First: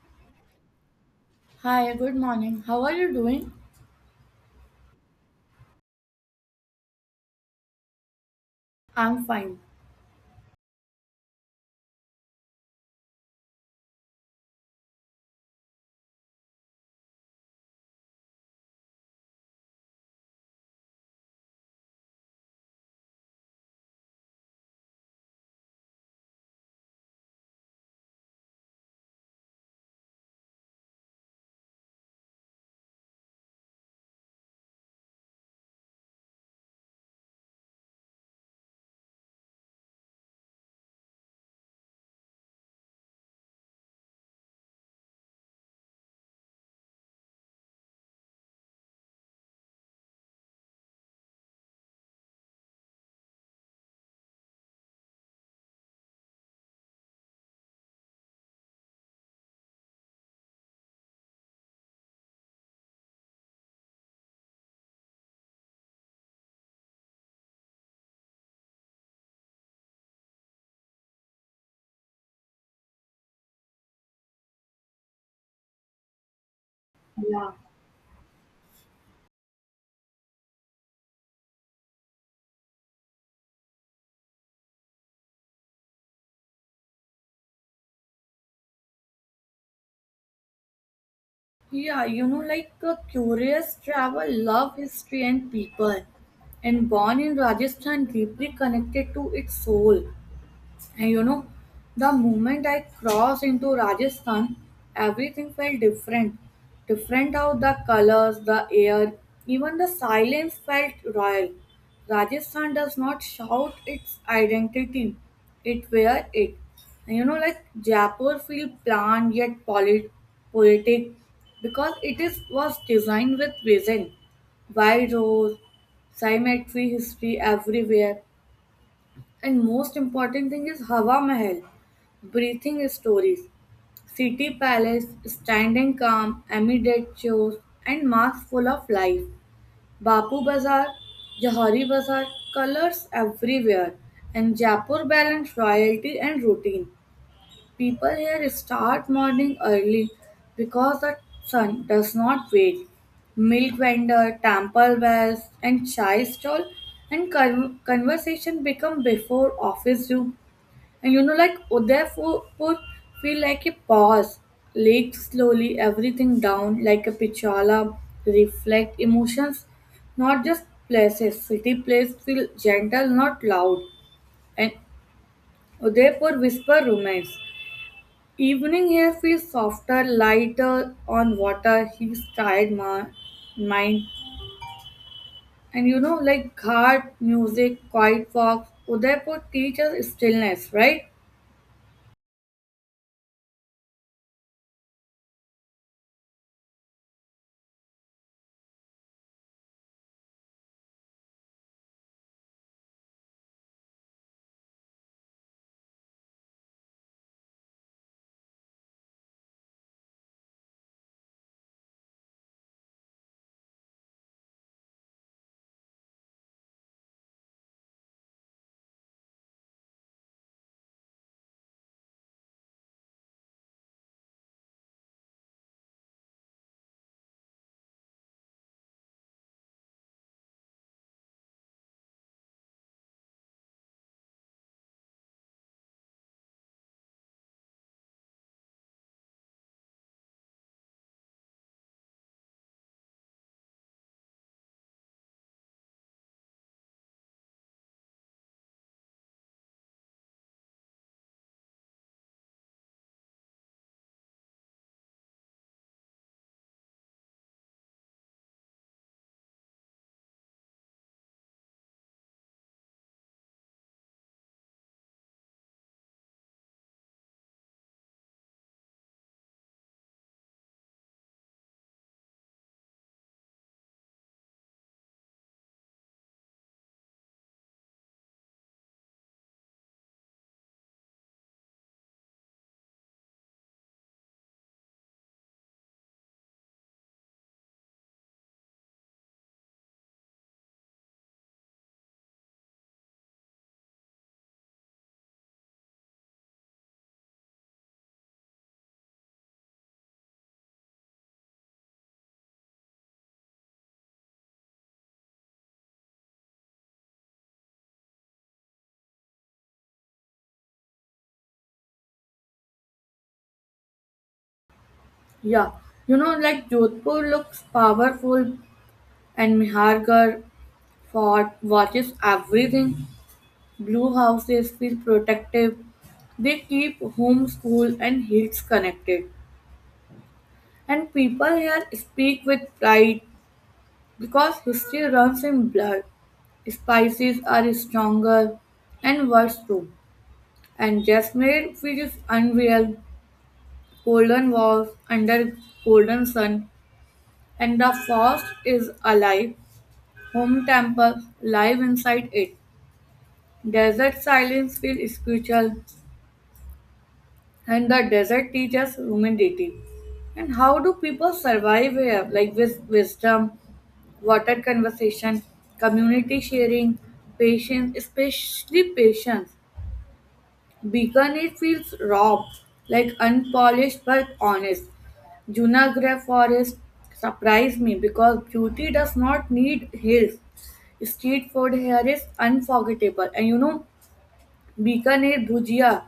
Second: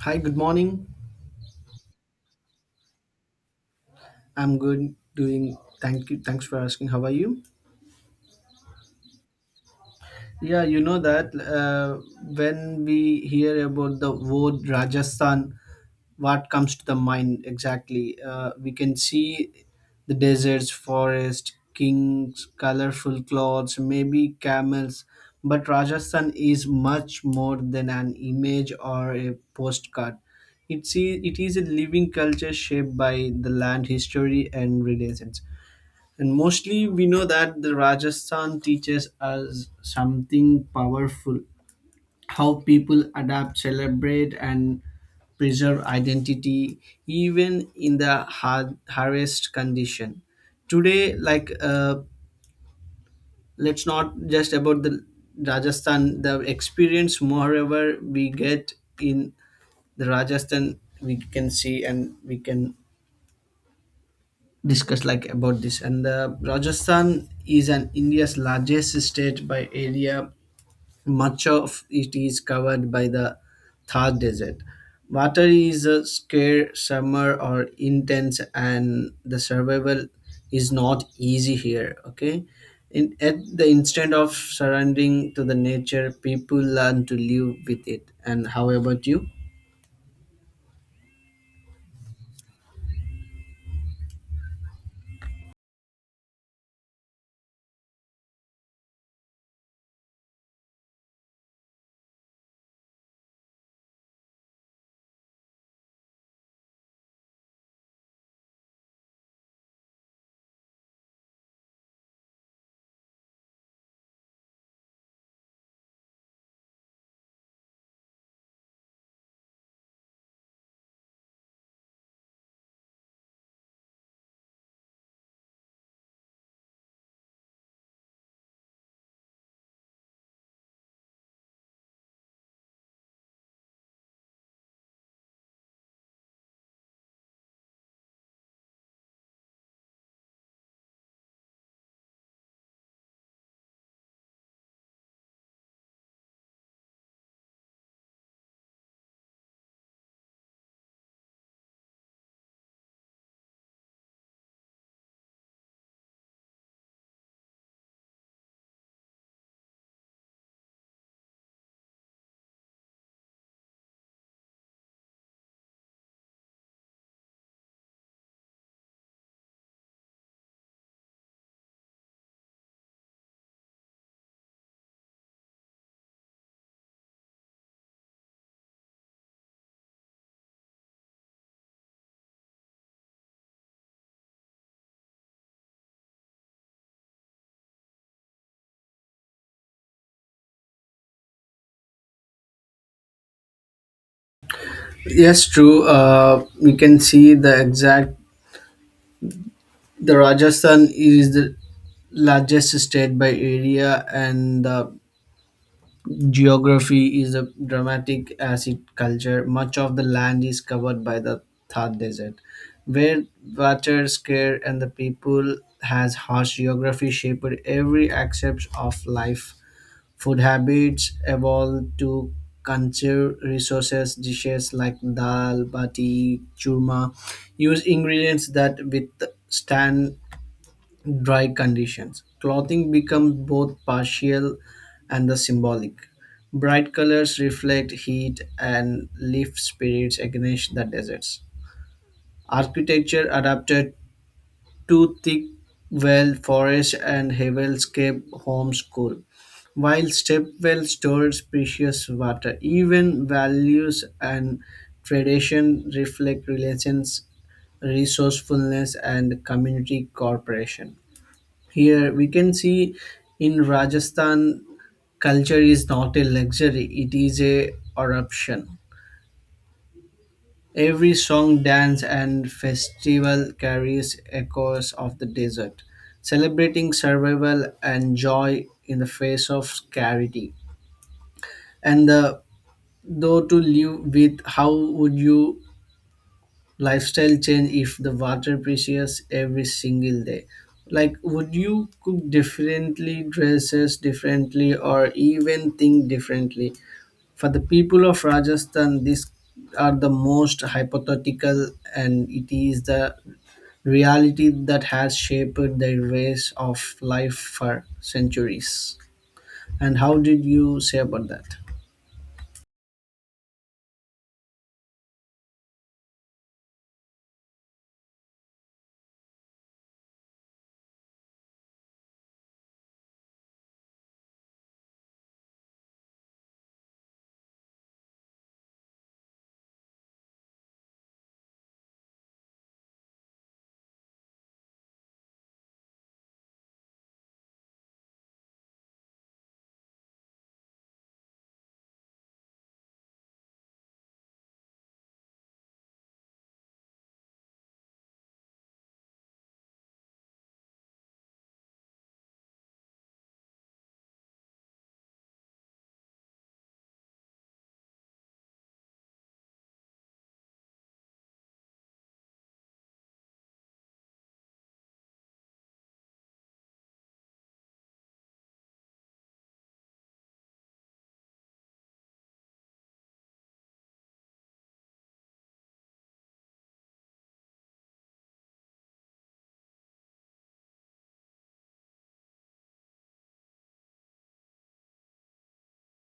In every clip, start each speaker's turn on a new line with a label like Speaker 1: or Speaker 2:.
Speaker 1: Hi, good morning.
Speaker 2: Hi, good morning. How are you doing?
Speaker 1: I'm good. Doing thank you. Thanks for asking. How are you?
Speaker 2: I'm fine.
Speaker 1: Yeah, you know that when we hear about the word Rajasthan, what comes to the mind exactly? We can see the deserts, forest, kings, colorful clothes, maybe camels. But Rajasthan is much more than an image or a postcard. It is a living culture shaped by the land history and relations. And mostly we know that the Rajasthan teaches us something powerful how people adapt, celebrate, and preserve identity even in the hardest condition. Today, like, let's not just about the Rajasthan, the experience, moreover, we get in the Rajasthan, we can see and we can discuss like about this and rajasthan is an india's largest state by area, much of it is covered by the thar desert. Water is a scarce summer or intense and the survival is not easy here. Okay, at the instant of surrendering to the nature people learn to live with it. And how about you?
Speaker 2: Yeah, you know, like a curious travel, love history and people. And born in Rajasthan, deeply connected to its soul. And you know, the moment I crossed into Rajasthan, everything felt different. Different how the colors, the air, even the silence felt royal. Rajasthan does not shout its identity, it wears it. And you know, like Jaipur feel planned yet poetic because it is was designed with vision. Wide roads, cemetery history everywhere. And most important thing is Hawa Mahal, breathing stories, city palace, standing calm amid its chores, and masks full of life. Bapu Bazaar, Johari Bazaar, colors everywhere, and Jaipur balance royalty and routine. People here start morning early because the sun does not wait. Milk vendor, temple bells, and chai stall and conversation become before office do. And you know, like Udaipur feel like a pause, lake slowly everything down like a pichala, reflect emotions, not just places. City place feel gentle, not loud. And Udaipur whisper romance. Evening here feels softer, lighter on water, he's tired mind. And you know, like ghat, music, quiet walks, Udaipur teaches stillness, right?
Speaker 1: Yes, true. We can see the exact. The Rajasthan is the largest state by area and the geography is a dramatic as it culture. Much of the land is covered by the Thar Desert, where water scarce and the people has harsh geography shaped every aspect of life. Food habits evolved to conserve resources dishes like dal, bati, churma, use ingredients that withstand dry conditions. Clothing becomes both partial and the symbolic. Bright colors reflect heat and lift spirits against the deserts. Architecture adapted to thick well forest and heavenscape homeschool, while stepwell stores precious water. Even values and tradition reflect relations, resourcefulness, and community cooperation. Here we can see in Rajasthan, culture is not a luxury, it is a eruption. Every song, dance, and festival carries echoes of the desert, celebrating survival and joy in the face of scarcity. And the, though to live with, how would you lifestyle change if the water precious every single day, like would you cook differently dresses differently or even think differently? For the people of Rajasthan these are the most hypothetical and it is the reality that has shaped their ways of life for centuries. And how did you say about that?
Speaker 2: Yeah, you know, like Jodhpur looks powerful, and Mihargarh fort watches everything. Blue houses feel protective. They keep home, school, and hills connected. And people here speak with pride because history runs in blood. Spices are stronger and worse too. And Jasmine feels unreal. Golden walls under golden sun, and the forest is alive. Home temple, live inside it. Desert silence feels spiritual, and the desert teaches humidity. And how do people survive here? Like with wisdom, water conversation, community sharing, patience, especially patience. Bikaner feels raw, like unpolished but honest. Junagadh Forest surprised me because beauty does not need hills. Street food here is unforgettable, and you know, Bikaner bhujia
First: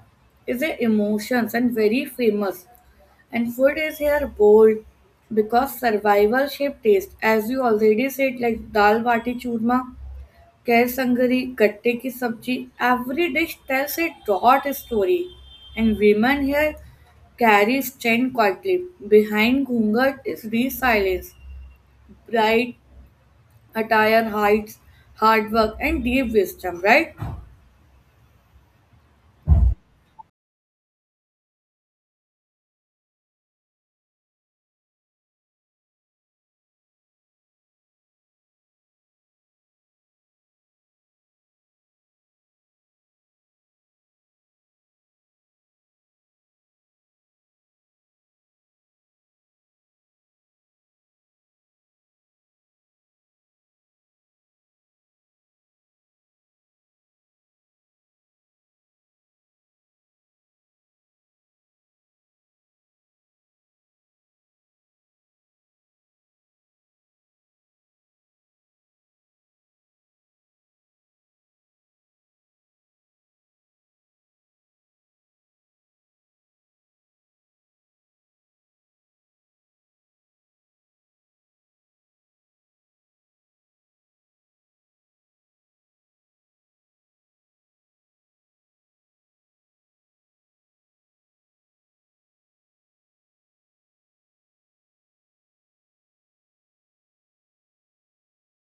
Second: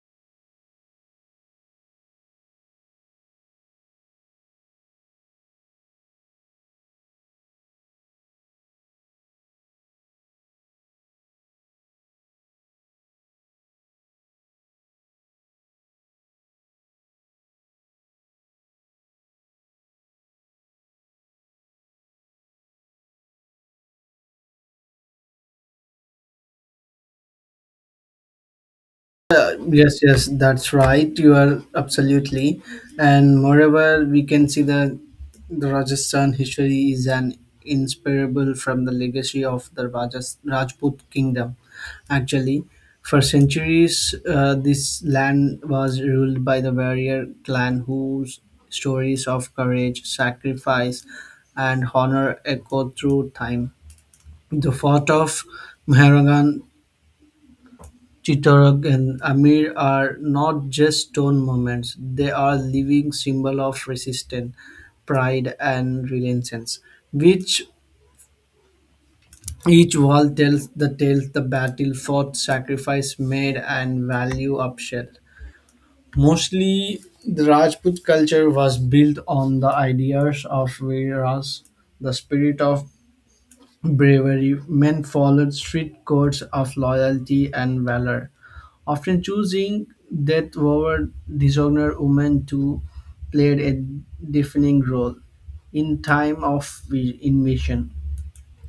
Speaker 2: is a emotions and very famous. And food is here bold because survival shaped taste, as you already said, like dal bati churma Kaisangari, gatte ki sabji, every dish tells a dot story. And women here carry strength quietly. Behind ghungat is real silence, bright attire hides hard work and deep wisdom, right?
Speaker 1: Yes, yes, that's right. You are absolutely. And moreover, we can see that the Rajasthan history is an inseparable from the legacy of the Rajput kingdom. Actually, for centuries, this land was ruled by the warrior clan whose stories of courage, sacrifice, and honor echo through time. The fort of Mehrangarh Chittagong and Amir are not just stone monuments; they are living symbols of resistance, pride, and resilience. Which each wall tells the tales the battle fought, sacrifice made, and value upheld. Mostly, the Rajput culture was built on the ideas of Veeras, the spirit of bravery. Men followed strict codes of loyalty and valor often choosing death over dishonor. Women too played a defining role in time of invasion.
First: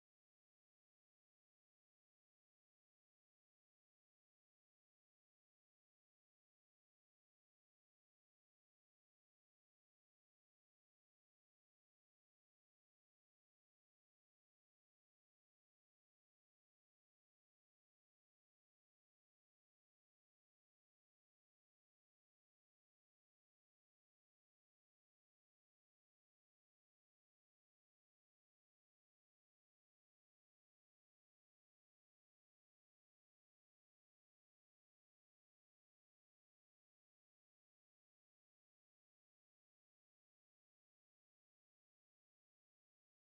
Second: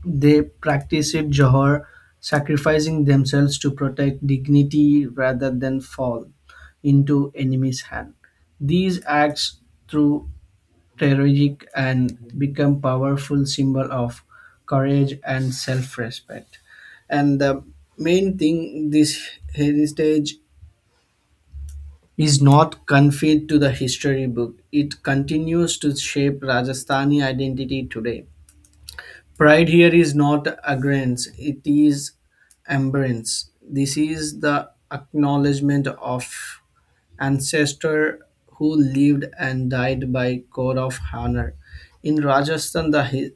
Speaker 1: They practiced jihad, sacrificing themselves to protect dignity rather than fall into enemy's hand. These acts through tragic and become powerful symbol of courage and self-respect. And the main thing this heritage is not confined to the history book. It continues to shape Rajasthani identity today. Pride here is not arrogance, it is embrace. This is the acknowledgement of ancestor who lived and died by code of honor. In Rajasthan, the hi-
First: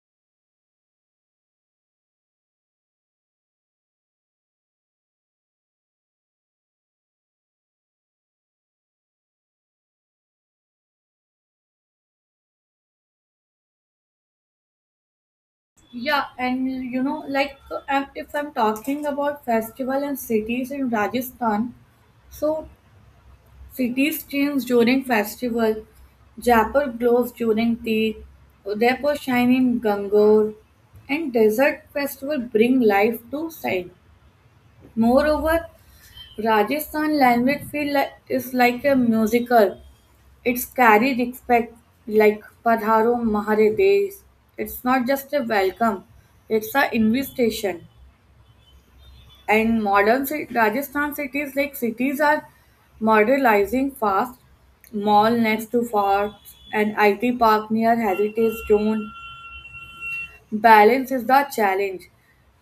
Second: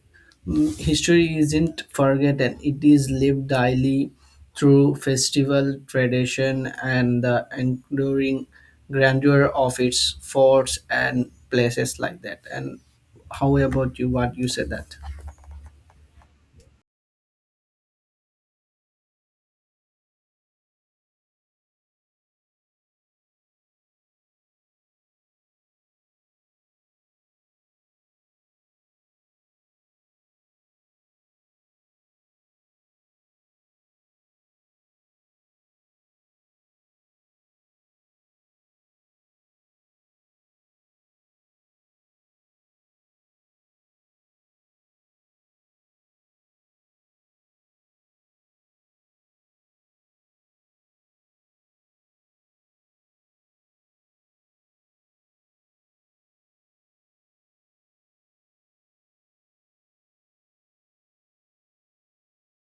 Speaker 1: mm, history isn't forgotten, it is lived daily through festival tradition and the enduring grandeur of its forts and places like that. And how about you? What you said that?
Speaker 2: Yeah, and you know, like if I'm talking about festival and cities in Rajasthan, so cities change during festival. Jaipur glows during Teeth, Udaipur shine in Gangor, and desert festival bring life to sight. Moreover, Rajasthan language feel like, is like a musical. It's carry respect like Padharo Mahare Desh. It's not just a welcome; it's an invitation and modern Rajasthan cities like cities are modernizing fast. Mall next to forts and IT park near heritage zone. Balance is the challenge.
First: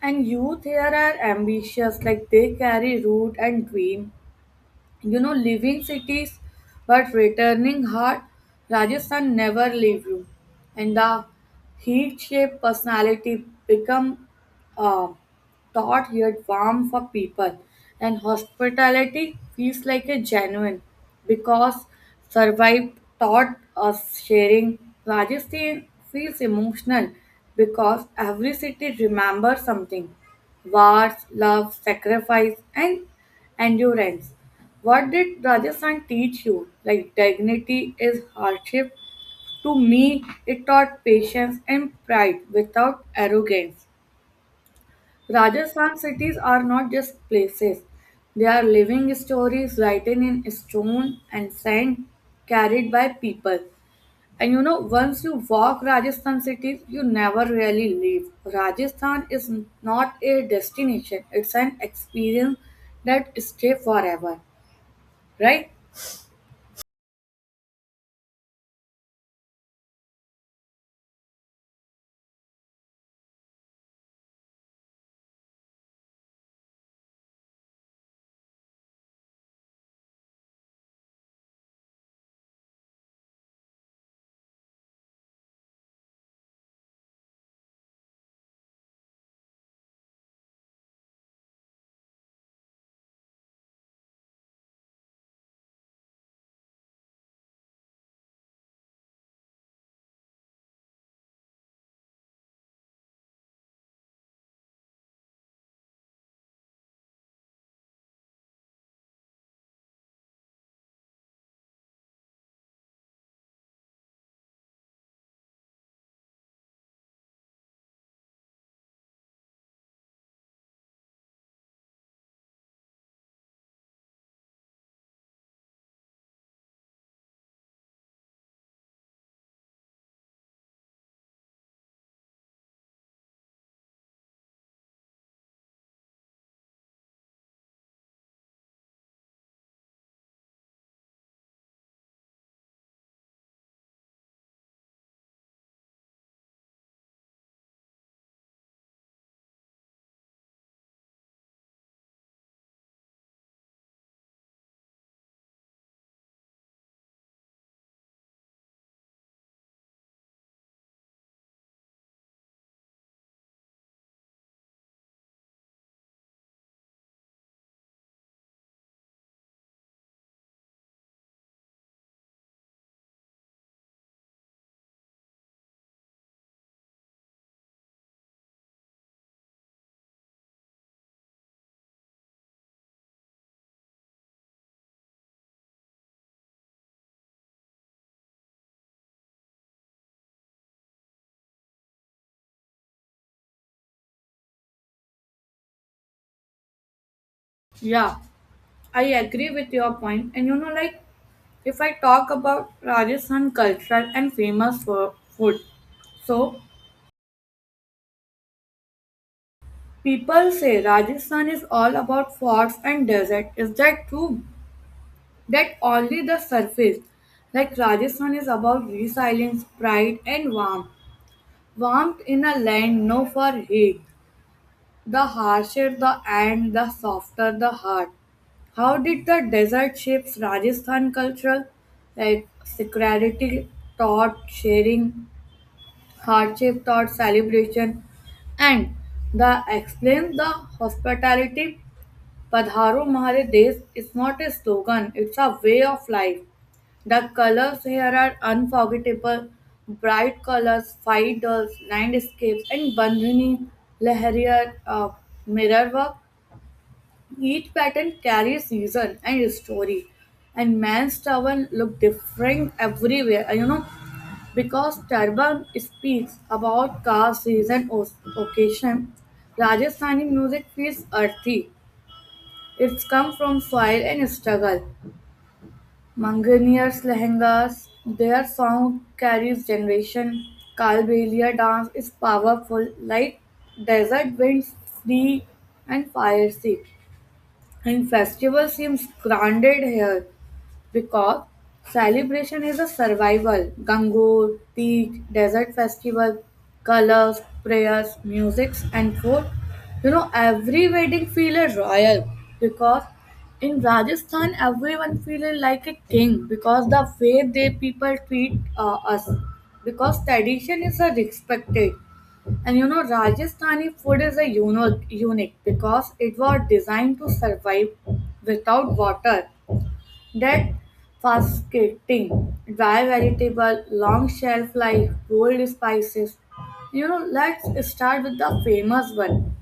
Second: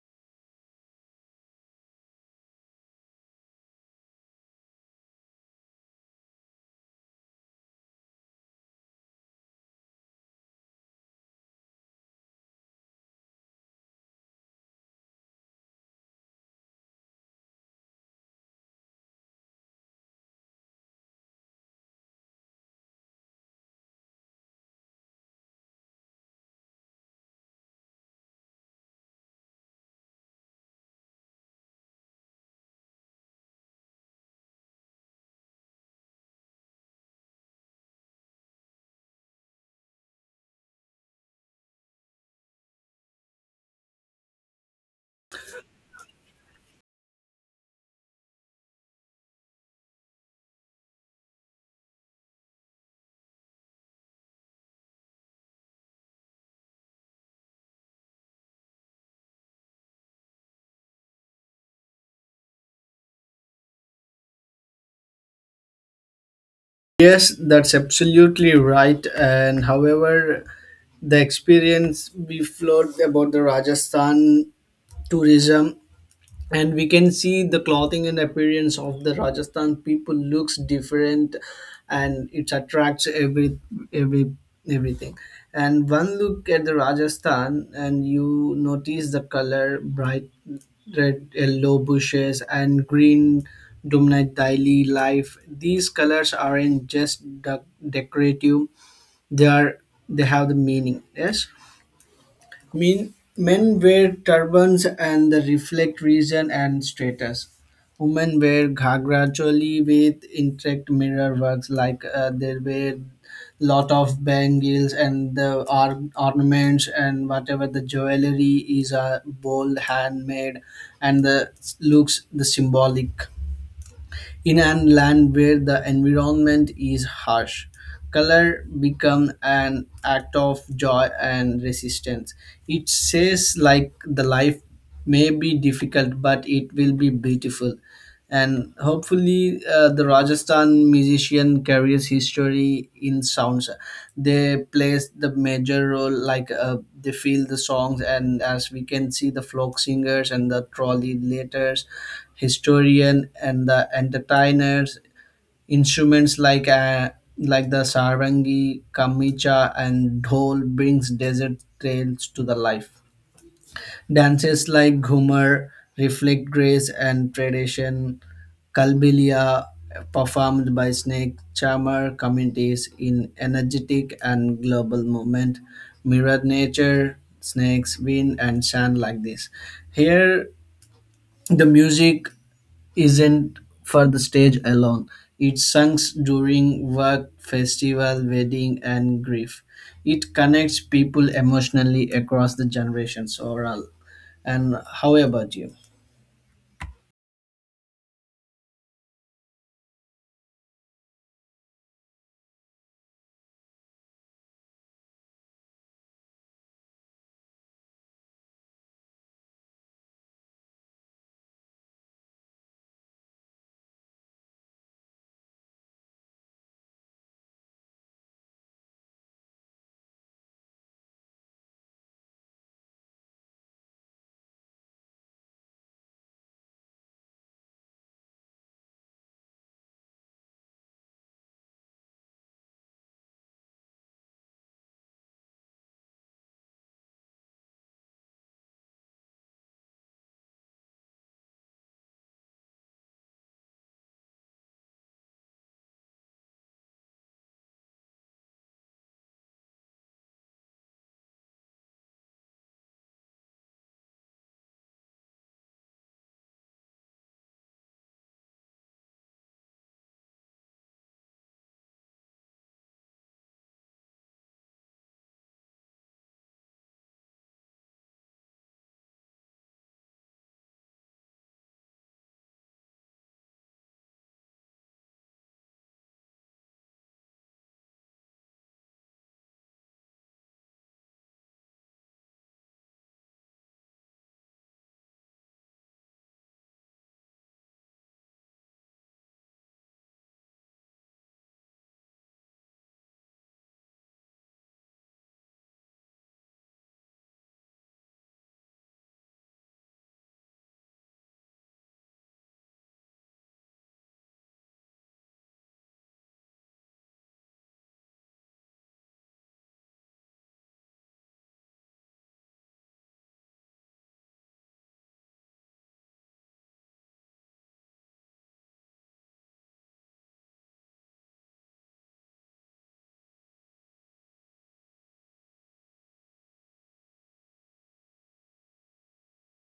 Speaker 2: And youth here are ambitious, like they carry root and dream. You know, leaving cities but returning heart, Rajasthan never leave you. And the heat shape personality become uh, taught here warm for people and hospitality feels like a genuine because survive. Taught us sharing. Rajasthan feels emotional because every city remembers something, wars, love, sacrifice, and endurance. What did Rajasthan teach you? Like dignity is hardship. To me, it taught patience and pride without arrogance. Rajasthan cities are not just places, they are living stories written in stone and sand, carried by people. And you know, once you walk Rajasthan cities, you never really leave. Rajasthan is not a destination, it's an experience that stays forever, right?
Speaker 1: Yes, that's absolutely right. And however, the experience we flowed about the Rajasthan tourism, and we can see the clothing and appearance of the Rajasthan people looks different and it attracts every everything. And one look at the Rajasthan and you notice the color bright red yellow bushes and green dominant daily life. These colors aren't just decorative, they are, they have the meaning. Yes. Men wear turbans and they reflect region and status. Women wear ghagra choli with intricate mirror works, like they wear lot of bangles and the ornaments and whatever the jewelry is a bold handmade and the looks the symbolic. In an land where the environment is harsh, color become an act of joy and resistance. It says like the life may be difficult, but it will be beautiful. And hopefully the Rajasthan musician carries history in sounds. They plays the major role, like they feel the songs and as we can see the folk singers and the trolley letters, historian and the entertainers. Instruments like like the sarangi kamicha and dhol brings desert trails to the life. Dances like Ghumar reflect grace and tradition. Kalbilia, performed by snake charmer communities in energetic and global movement, mirrored nature, snakes, wind, and sand like this. Here, the music isn't for the stage alone. It sings during work, festival, wedding, and grief. It connects people emotionally across the generations overall. And how about you?
Speaker 2: Yeah, I agree with your point. And you know, like if I talk about Rajasthan culture and famous for food, so people say Rajasthan is all about forts and desert. Is that true? That only the surface. Like Rajasthan is about resilience, pride, and warmth. Warmth in a land known for heat. The harsher the end, the softer the heart. How did the desert shapes Rajasthan culture? Like security taught sharing, hardship taught celebration, and the explain the hospitality. Padharo Hamare Desh is not a slogan, it's a way of life. The colors here are unforgettable, bright colors, fighters, landscapes, and Bandhani Leharia mirror work. Each pattern carries season and story, and man's turban look different everywhere. You know, because turban speaks about caste, season, or occasion. Rajasthani music feels earthy, it's come from soil and struggle. Manganeers lehengas, their sound carries generation. Kalbelia dance is powerful, like desert winds, free and fiery. And festival seems grounded here because celebration is a survival. Gangur, Teej, Desert Festival, colors, prayers, musics, and food. You know, every wedding feels royal because in Rajasthan, everyone feels like a king because the way they people treat us because tradition is respected. And you know, Rajasthani food is a unique because it was designed to survive without water. That fascinating, dry vegetable, long shelf life, bold spices. You know, let's start with the famous one,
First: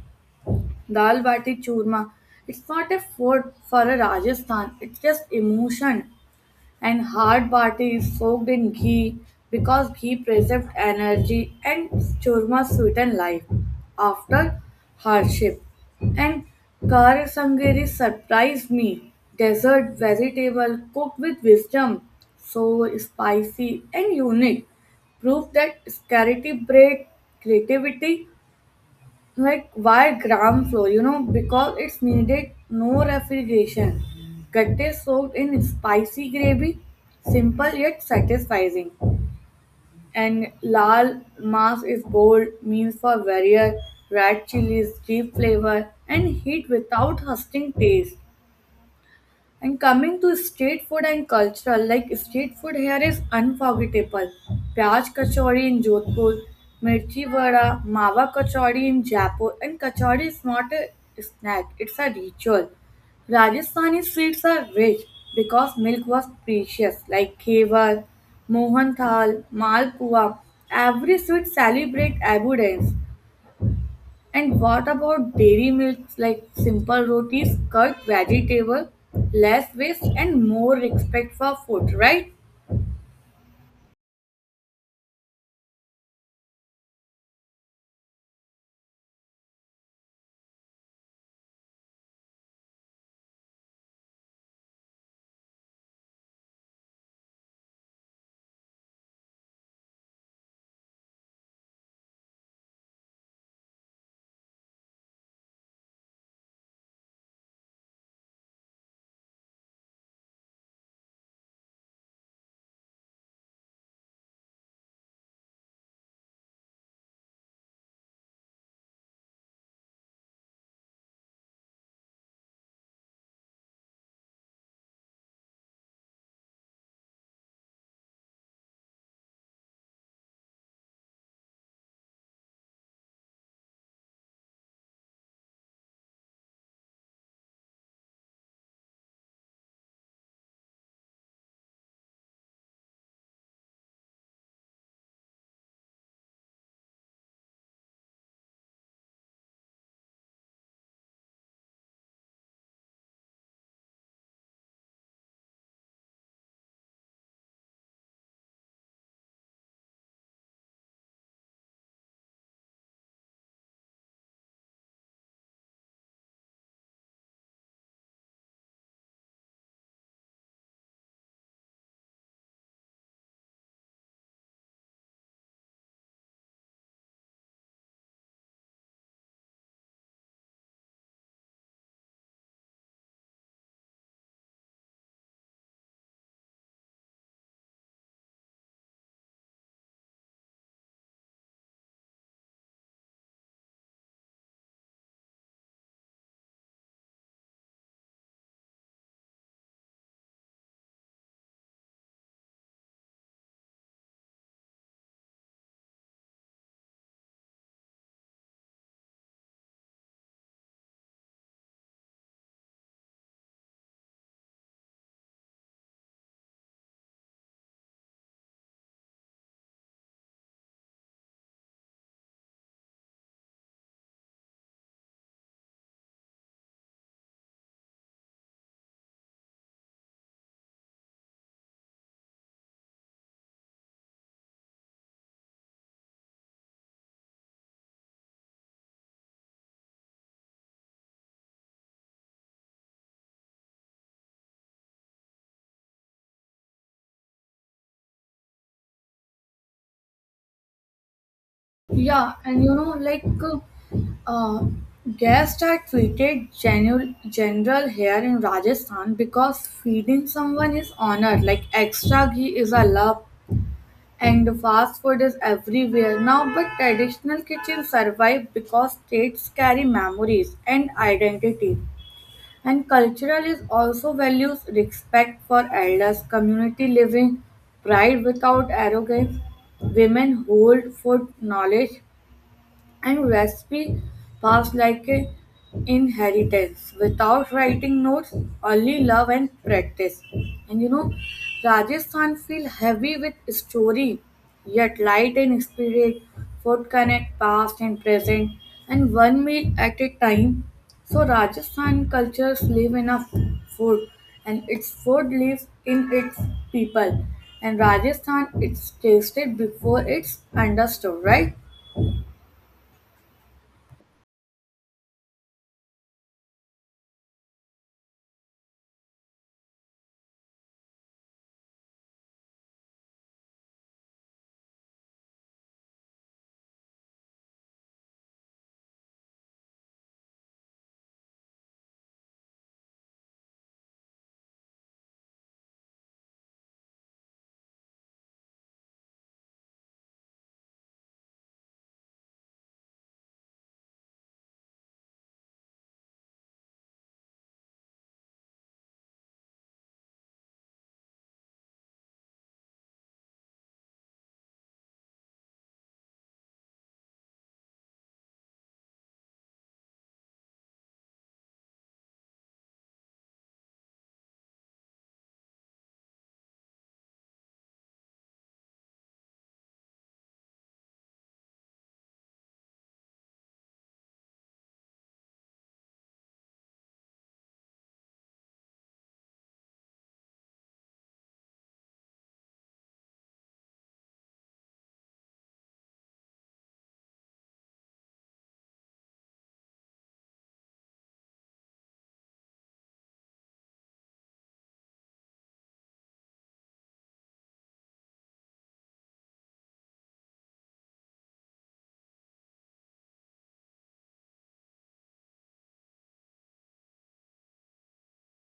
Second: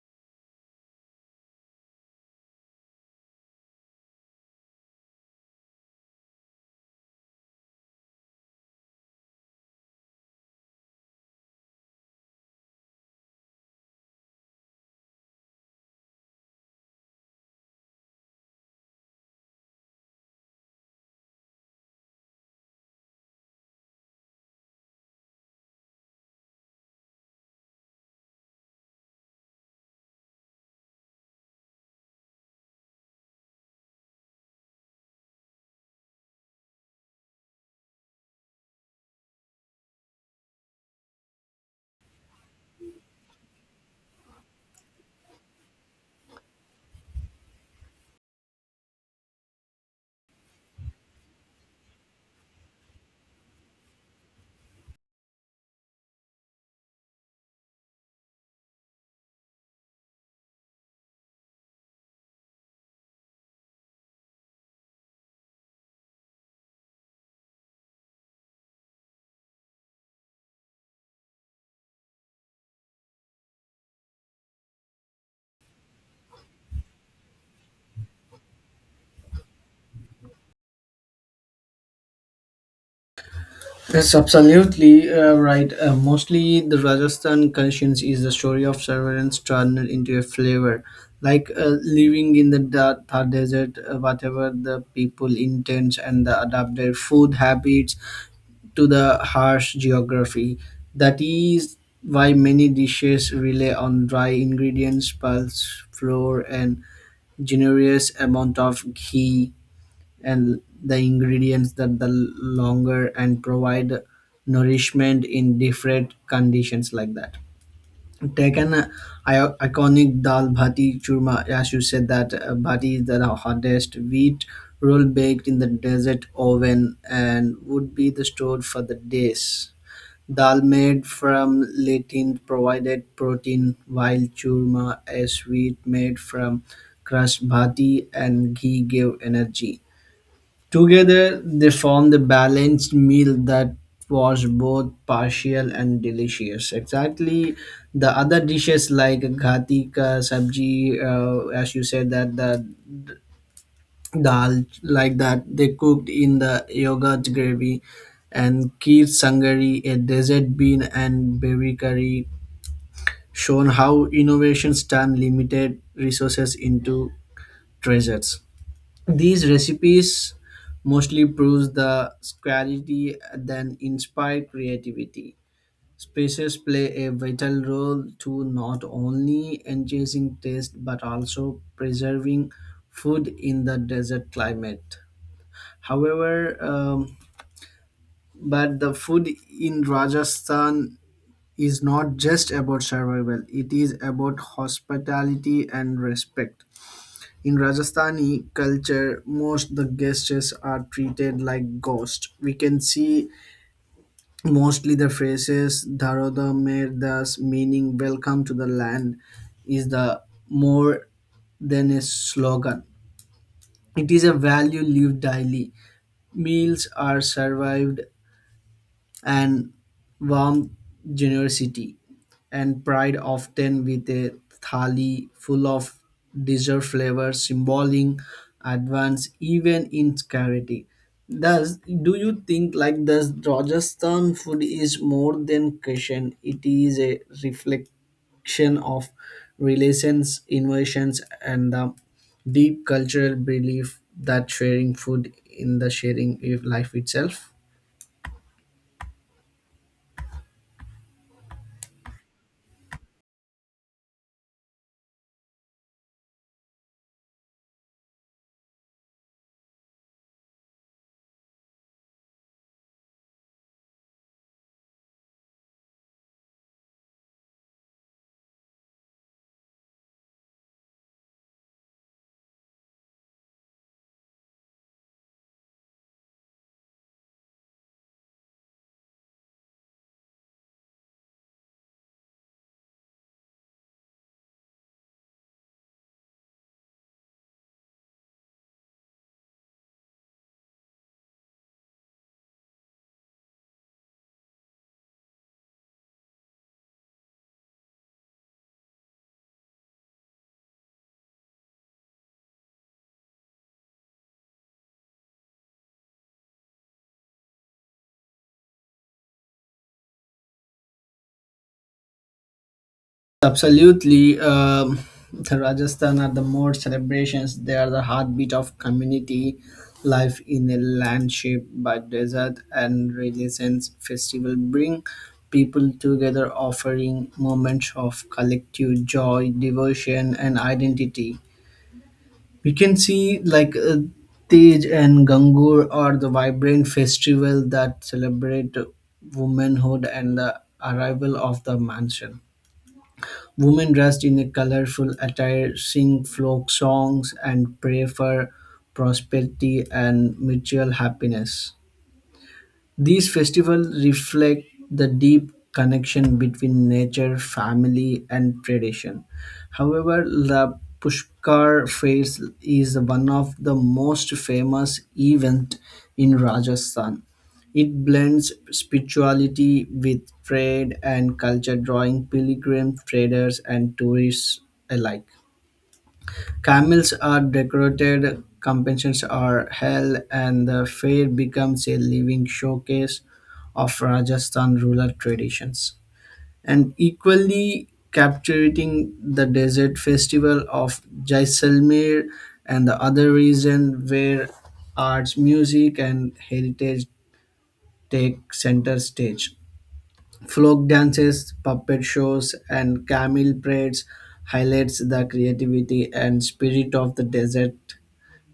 Speaker 2: Dal Bati Churma. It's not a food for a Rajasthan, it's just emotion and hard party is soaked in ghee because ghee preserves energy and churma sweeten life after hardship. And kar sangeri surprised me. Desert vegetable cooked with wisdom, so spicy and unique, prove that scarcity breed creativity. Like why gram flour? You know, because it's needed no refrigeration. Gatte soaked in spicy gravy, simple yet satisfying. And lal mas is bold, means for warrior, red chilies, deep flavor, and heat without husting taste. And coming to street food and cultural, like street food here is unforgettable. Pyaj kachori in Jodhpur, mirchi vada, mawa kachori in Jaipur, and kachori is not a snack; it's a ritual. Rajasthani sweets are rich because milk was precious, like khevar, mohan thal, malpua. Every sweet celebrate abundance. And what about dairy milks like simple rotis, cut vegetable, less waste and more respect for food, right?
Speaker 1: That's absolutely right. Mostly the Rajasthan conscience is the story of surveillance turned into a flavor. Like living in the Thar desert, whatever the people intends and the adapt their food habits to the harsh geography. That is why many dishes rely on dry ingredients, pulse, flour, and generous amount of ghee and the ingredients that the longer and provide nourishment in different conditions like that. Take an iconic dal bhati churma, as you said that bhati is the hardest wheat roll baked in the desert oven and would be the stored for the days. Dal made from latin provided protein, while churma, a sweet made from crushed bhati and ghee, gave energy. Together, they formed a balanced meal that was both partial and delicious. Exactly, the other dishes like ghati ka sabji, as you said that the dal like that they cooked in the yogurt gravy, and kheer sangari, a desert bean and berry curry, shown how innovations turn limited resources into treasures. These recipes mostly proves the scarcity than inspire creativity. Spices play a vital role to not only enhancing taste but also preserving food in the desert climate. However, but the food in Rajasthan is not just about survival; it is about hospitality and respect. In Rajasthani culture, most the guests are treated like ghosts. We can see mostly the phrases Dharoda Merdas," meaning welcome to the land, is the more than a slogan. It is a value lived daily. Meals are served and warm generosity and pride often with a thali full of dessert flavor symboling advance even in charity does do you think like this? Rajasthan food is more than cushion, it is a reflection of relations innovations and the deep cultural belief that sharing food in the sharing of life itself.
Speaker 2: Yeah, and you know, like uh, guests are treated general here in Rajasthan because feeding someone is honor. Like extra ghee is a love, and the fast food is everywhere now. But traditional kitchens survive because states carry memories and identity. And cultural is also values respect for elders, community living, pride without arrogance. Women hold food knowledge and recipe passed like an inheritance without writing notes, only love and practice. And you know, Rajasthan feel heavy with story yet light in spirit. Food connect past and present, and one meal at a time. So Rajasthan cultures live in a food, and its food lives in its people. And Rajasthan, it's tasted before it's understood, right?
Speaker 1: Absolutely. The Rajasthan are the more celebrations. They are the heartbeat of community life in a land shaped by desert and religions. Festival bring people together, offering moments of collective joy, devotion, and identity. We can see like Tej and Gangur are the vibrant festival that celebrate womanhood and the arrival of the mansion. Women dressed in a colorful attire sing folk songs and pray for prosperity and mutual happiness. These festivals reflect the deep connection between nature, family, and tradition. However, the Pushkar Fair is one of the most famous events in Rajasthan. It blends spirituality with trade and culture, drawing pilgrims, traders, and tourists alike. Camels are decorated, companions are held, and the fair becomes a living showcase of Rajasthan rural traditions. And equally capturing the desert festival of Jaisalmer and the other region where arts, music, and heritage take center stage. Folk dances, puppet shows, and camel parades highlights the creativity and spirit of the desert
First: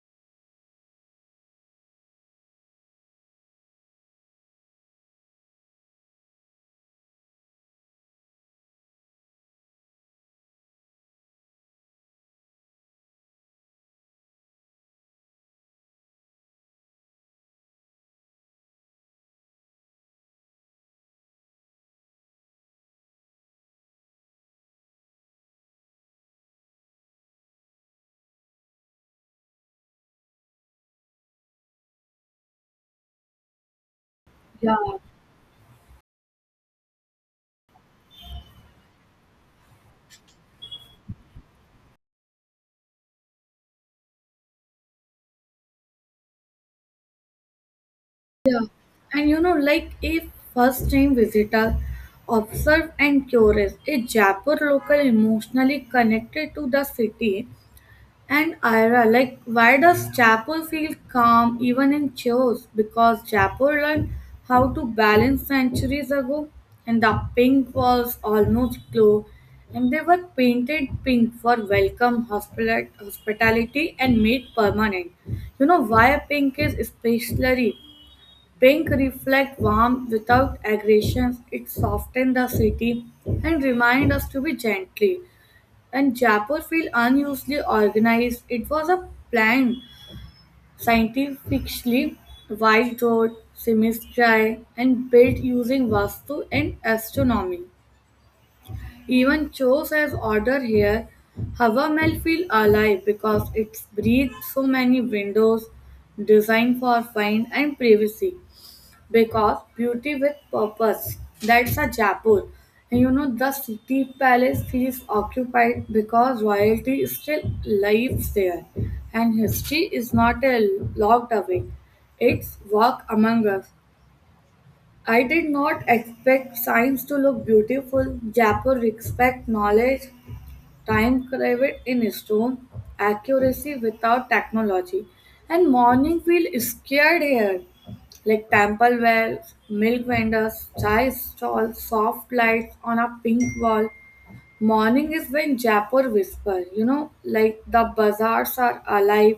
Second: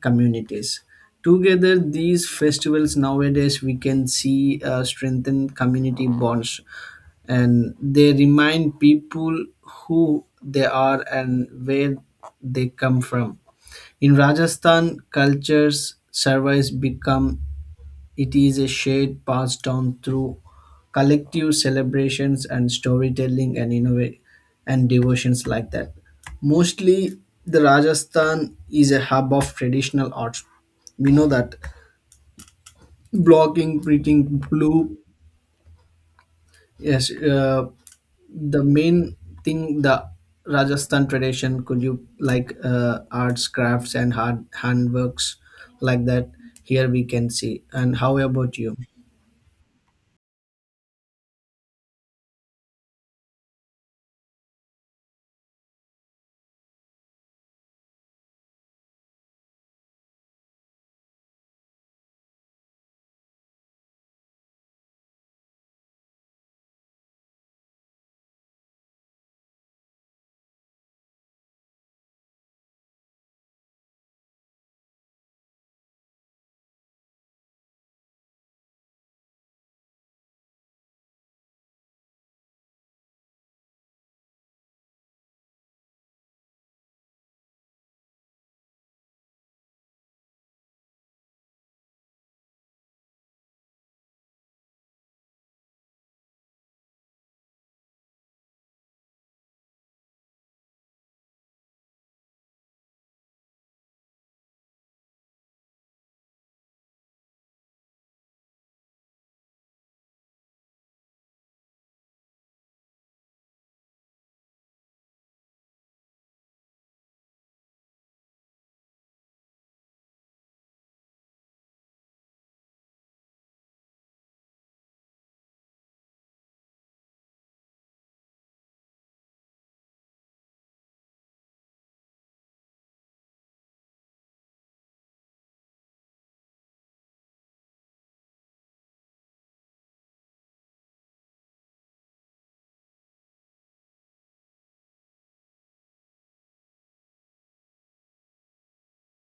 Speaker 1: communities. Together, these festivals nowadays we can see strengthen community bonds and they remind people who they are and where they come from. In Rajasthan, cultures service become it is a shade passed down through collective celebrations and storytelling and and devotions like that. Mostly, the Rajasthan is a hub of traditional arts. We know that blocking, printing,
Speaker 2: yeah
Speaker 1: blue. Yes, the main thing the Rajasthan tradition could you like arts, crafts, and hard handworks like that. Here we can see. And how about
Speaker 2: Yeah,
Speaker 1: you?
Speaker 2: and you know, like a first time visitor observe and curious, a Jaipur local emotionally connected to the city and Ira. Like, why does Jaipur feel calm even in chaos? Because Jaipur learned how to balance centuries ago, and the pink walls almost glow, and they were painted pink for welcome, hospitality, and made permanent. You know why pink is especially. Pink reflects warmth without aggression. It softens the city and reminds us to be gently. And Jaipur feel unusually organized. It was a planned, scientifically wide road, semistry, and built using Vastu and astronomy. Even chose as order here. Hava Mahal feel alive because it breathes so many windows designed for fine and privacy because beauty with purpose, that's a Jaipur. And you know, the city palace feels occupied because royalty still lives there, and history is not a locked away, it's walk among us. I did not expect science to look beautiful. Jaipur respect knowledge, time craved in stone, accuracy without technology. And morning feel scared here. Like temple wells, milk vendors, chai stalls, soft lights on a pink wall. Morning is when Jaipur whisper, you know, like the bazaars are alive.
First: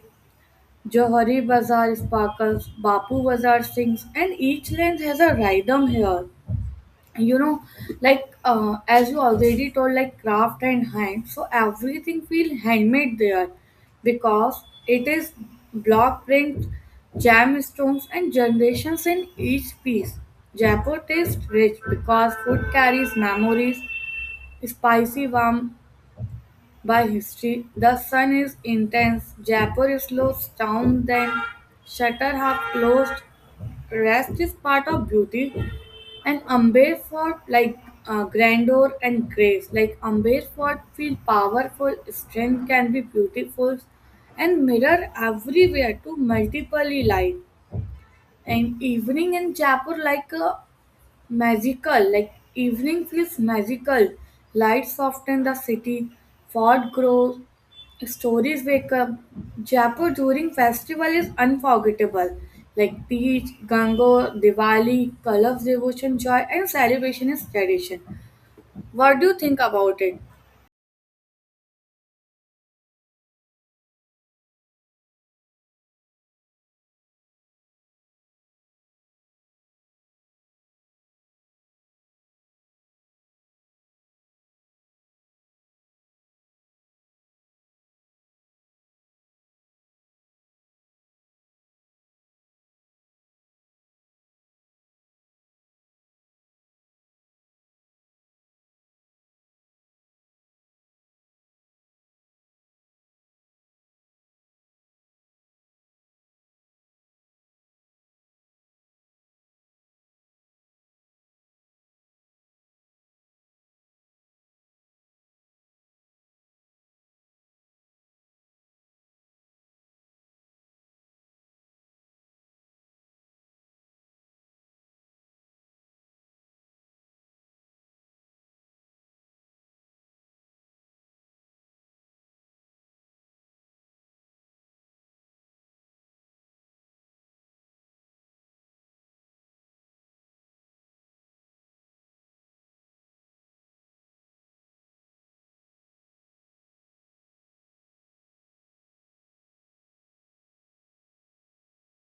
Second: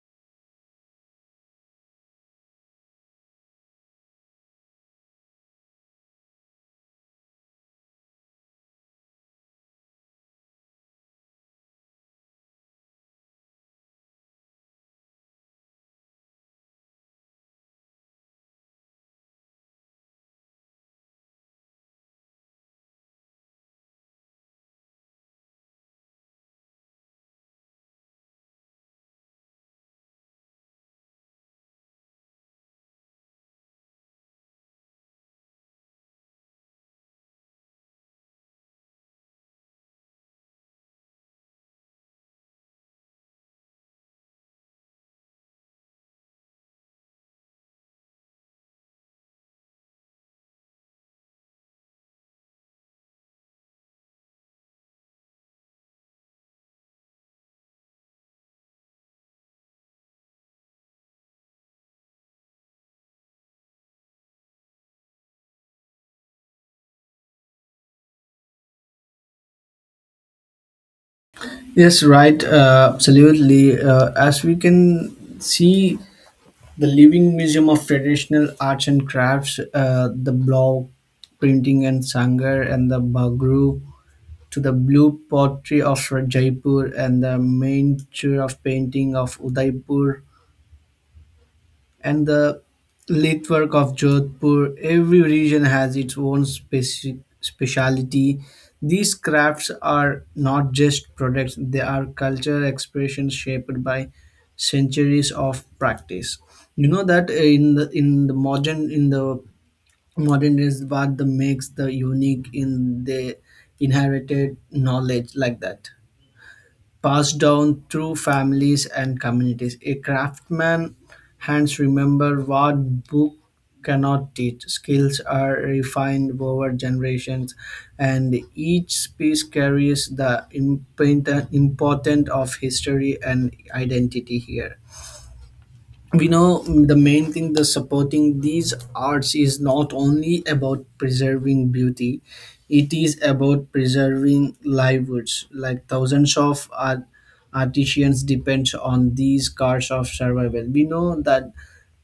Speaker 2: Johari Bazaar sparkles, Bapu Bazaar sings, and each lane has a rhythm here. You know, like as you already told, like craft and hand, so everything feel handmade there because it is block print, gemstones, and generations in each piece. Jaipur tastes rich because food carries memories, spicy, warm by history. The sun is intense, Jaipur slows down then, shutter half closed, rest is part of beauty. And Amber fought like grandeur and grace. Like Amber fought feel powerful, strength can be beautiful, and mirror everywhere to multiple light. And evening in Jaipur like a magical, like evening feels magical. Light soften the city, fort grows, stories wake up. Jaipur during festival is unforgettable. Like Teej, Gango, Diwali, colors, devotion, joy, and celebration is tradition. What do you think about it?
Speaker 1: Yes, right. Absolutely. As we can see, the Living Museum of Traditional Arts and Crafts, the block printing and sangar, and the Bagru, to the blue pottery of Jaipur and the miniature of painting of Udaipur, and the Litwork of Jodhpur. Every region has its own speciality. These crafts are not just products, they are cultural expressions shaped by centuries of practice. You know that in the modern days what the makes the unique in the inherited knowledge like that, passed down through families and communities. A craftsman hands remember what book cannot teach. Skills are refined over generations, and each piece carries the important of history and identity here. We know, the main thing the supporting these arts is not only about preserving beauty, it is about preserving livelihoods like thousands of artisans depends on these cards of survival. We know that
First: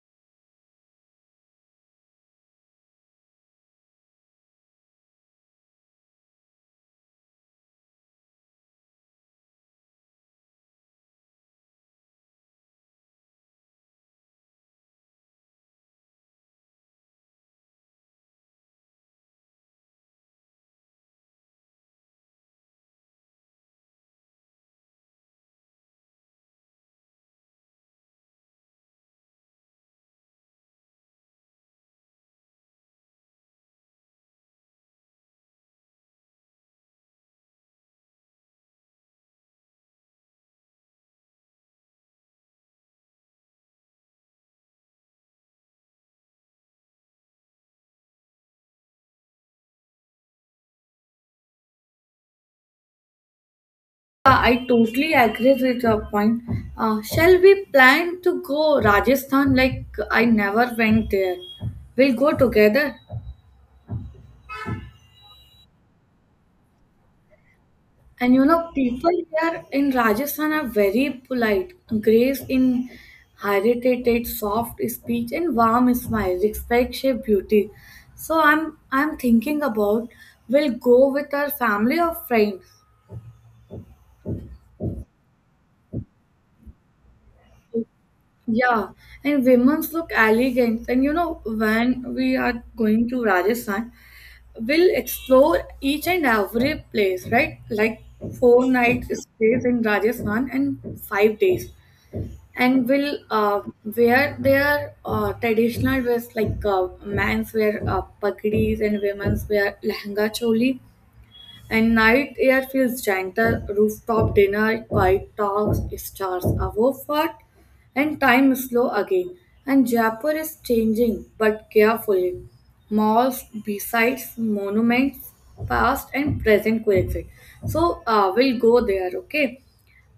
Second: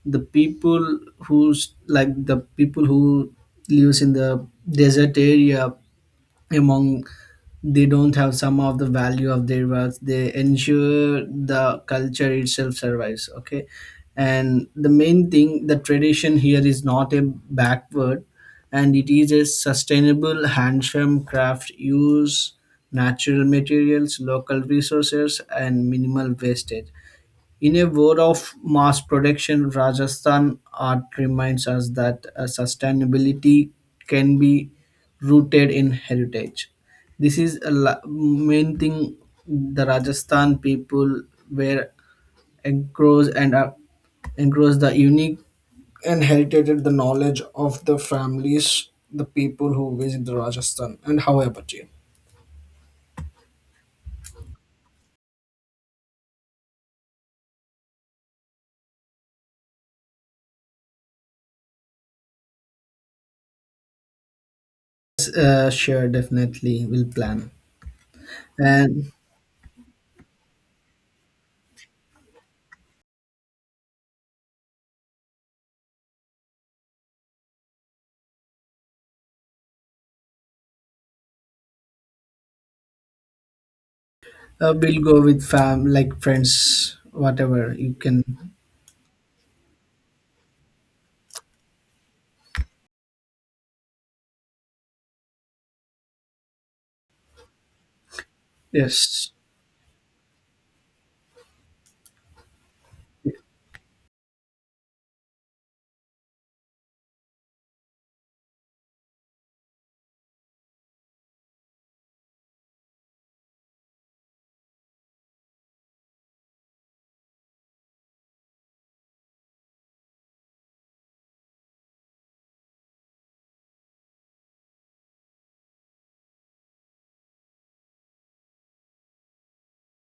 Speaker 1: the people the people who lives in the desert area among, they don't have some of the value of their works they ensure the culture itself survives. Okay, and the main thing the tradition here is not a backward and it is a sustainable handsome craft use natural materials local resources and minimal wastage. In a world of mass production, Rajasthan art reminds us that sustainability can be rooted in heritage. This is a main thing the Rajasthan people were engrossed and engrossed the unique and heritage the knowledge of the families, the people who visit the Rajasthan. And how about you?
Speaker 2: Yeah, I totally agree with your point. Shall we plan to go Rajasthan? Like I never went there. We'll go together.
Speaker 1: Sure, definitely, we'll plan.
Speaker 2: And you know, people
Speaker 1: And
Speaker 2: here in Rajasthan are very polite, grace in heritage, soft speech, and warm smile, respect shape beauty. So I'm thinking about we'll go with our family or friends.
Speaker 1: we'll go with fam, like friends, whatever you can.
Speaker 2: Yeah, and women's look elegant. And you know, when we are going to Rajasthan, we'll explore each and every place, right? Like 4 night
Speaker 1: Yes,
Speaker 2: stays in Rajasthan and 5 days. And will wear their traditional dress like men's wear pagdis and women's wear lehenga choli. And night air feels gentle, rooftop dinner, quiet talks, stars above what, and time is slow again. And Jaipur is changing, but carefully. Malls, besides monuments, past and present coexist. So we'll go there, okay?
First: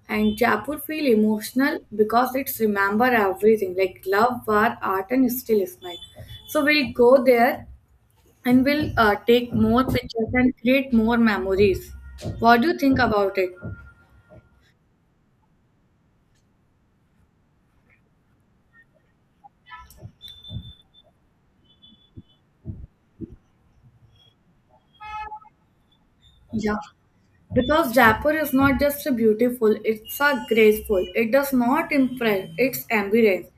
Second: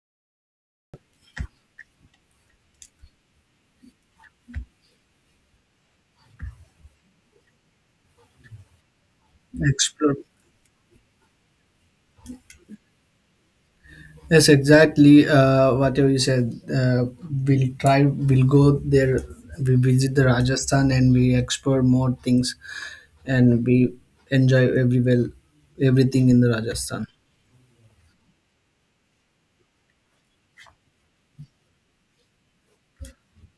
Speaker 2: And Jaipur feel emotional because it's remember everything like love, war, art, and still smile. So we'll go there and we'll take more
Speaker 1: explore.
Speaker 2: pictures and create more memories. What do you think about it?
Speaker 1: Yes, exactly. Whatever you said, we'll try. We'll go there. We visit the Rajasthan and we explore more things, and we enjoy everywhere, everything in the
Speaker 2: Yeah,
Speaker 1: Rajasthan.
Speaker 2: because Jaipur is not just a beautiful; it's a graceful. It does not impress; it's ambience.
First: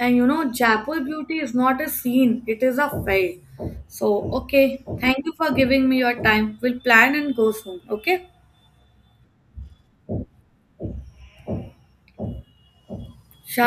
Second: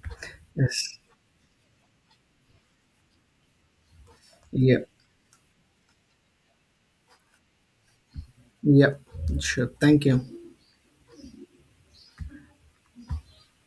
Speaker 2: And you know,
Speaker 1: Yes.
Speaker 2: Jaipur beauty is not a scene; it is a felt. So okay,
Speaker 1: Yeah.
Speaker 2: thank you for giving me your time. We'll plan and go soon. Okay.
Speaker 1: Yeah. Sure. Thank you.
Speaker 2: Sure.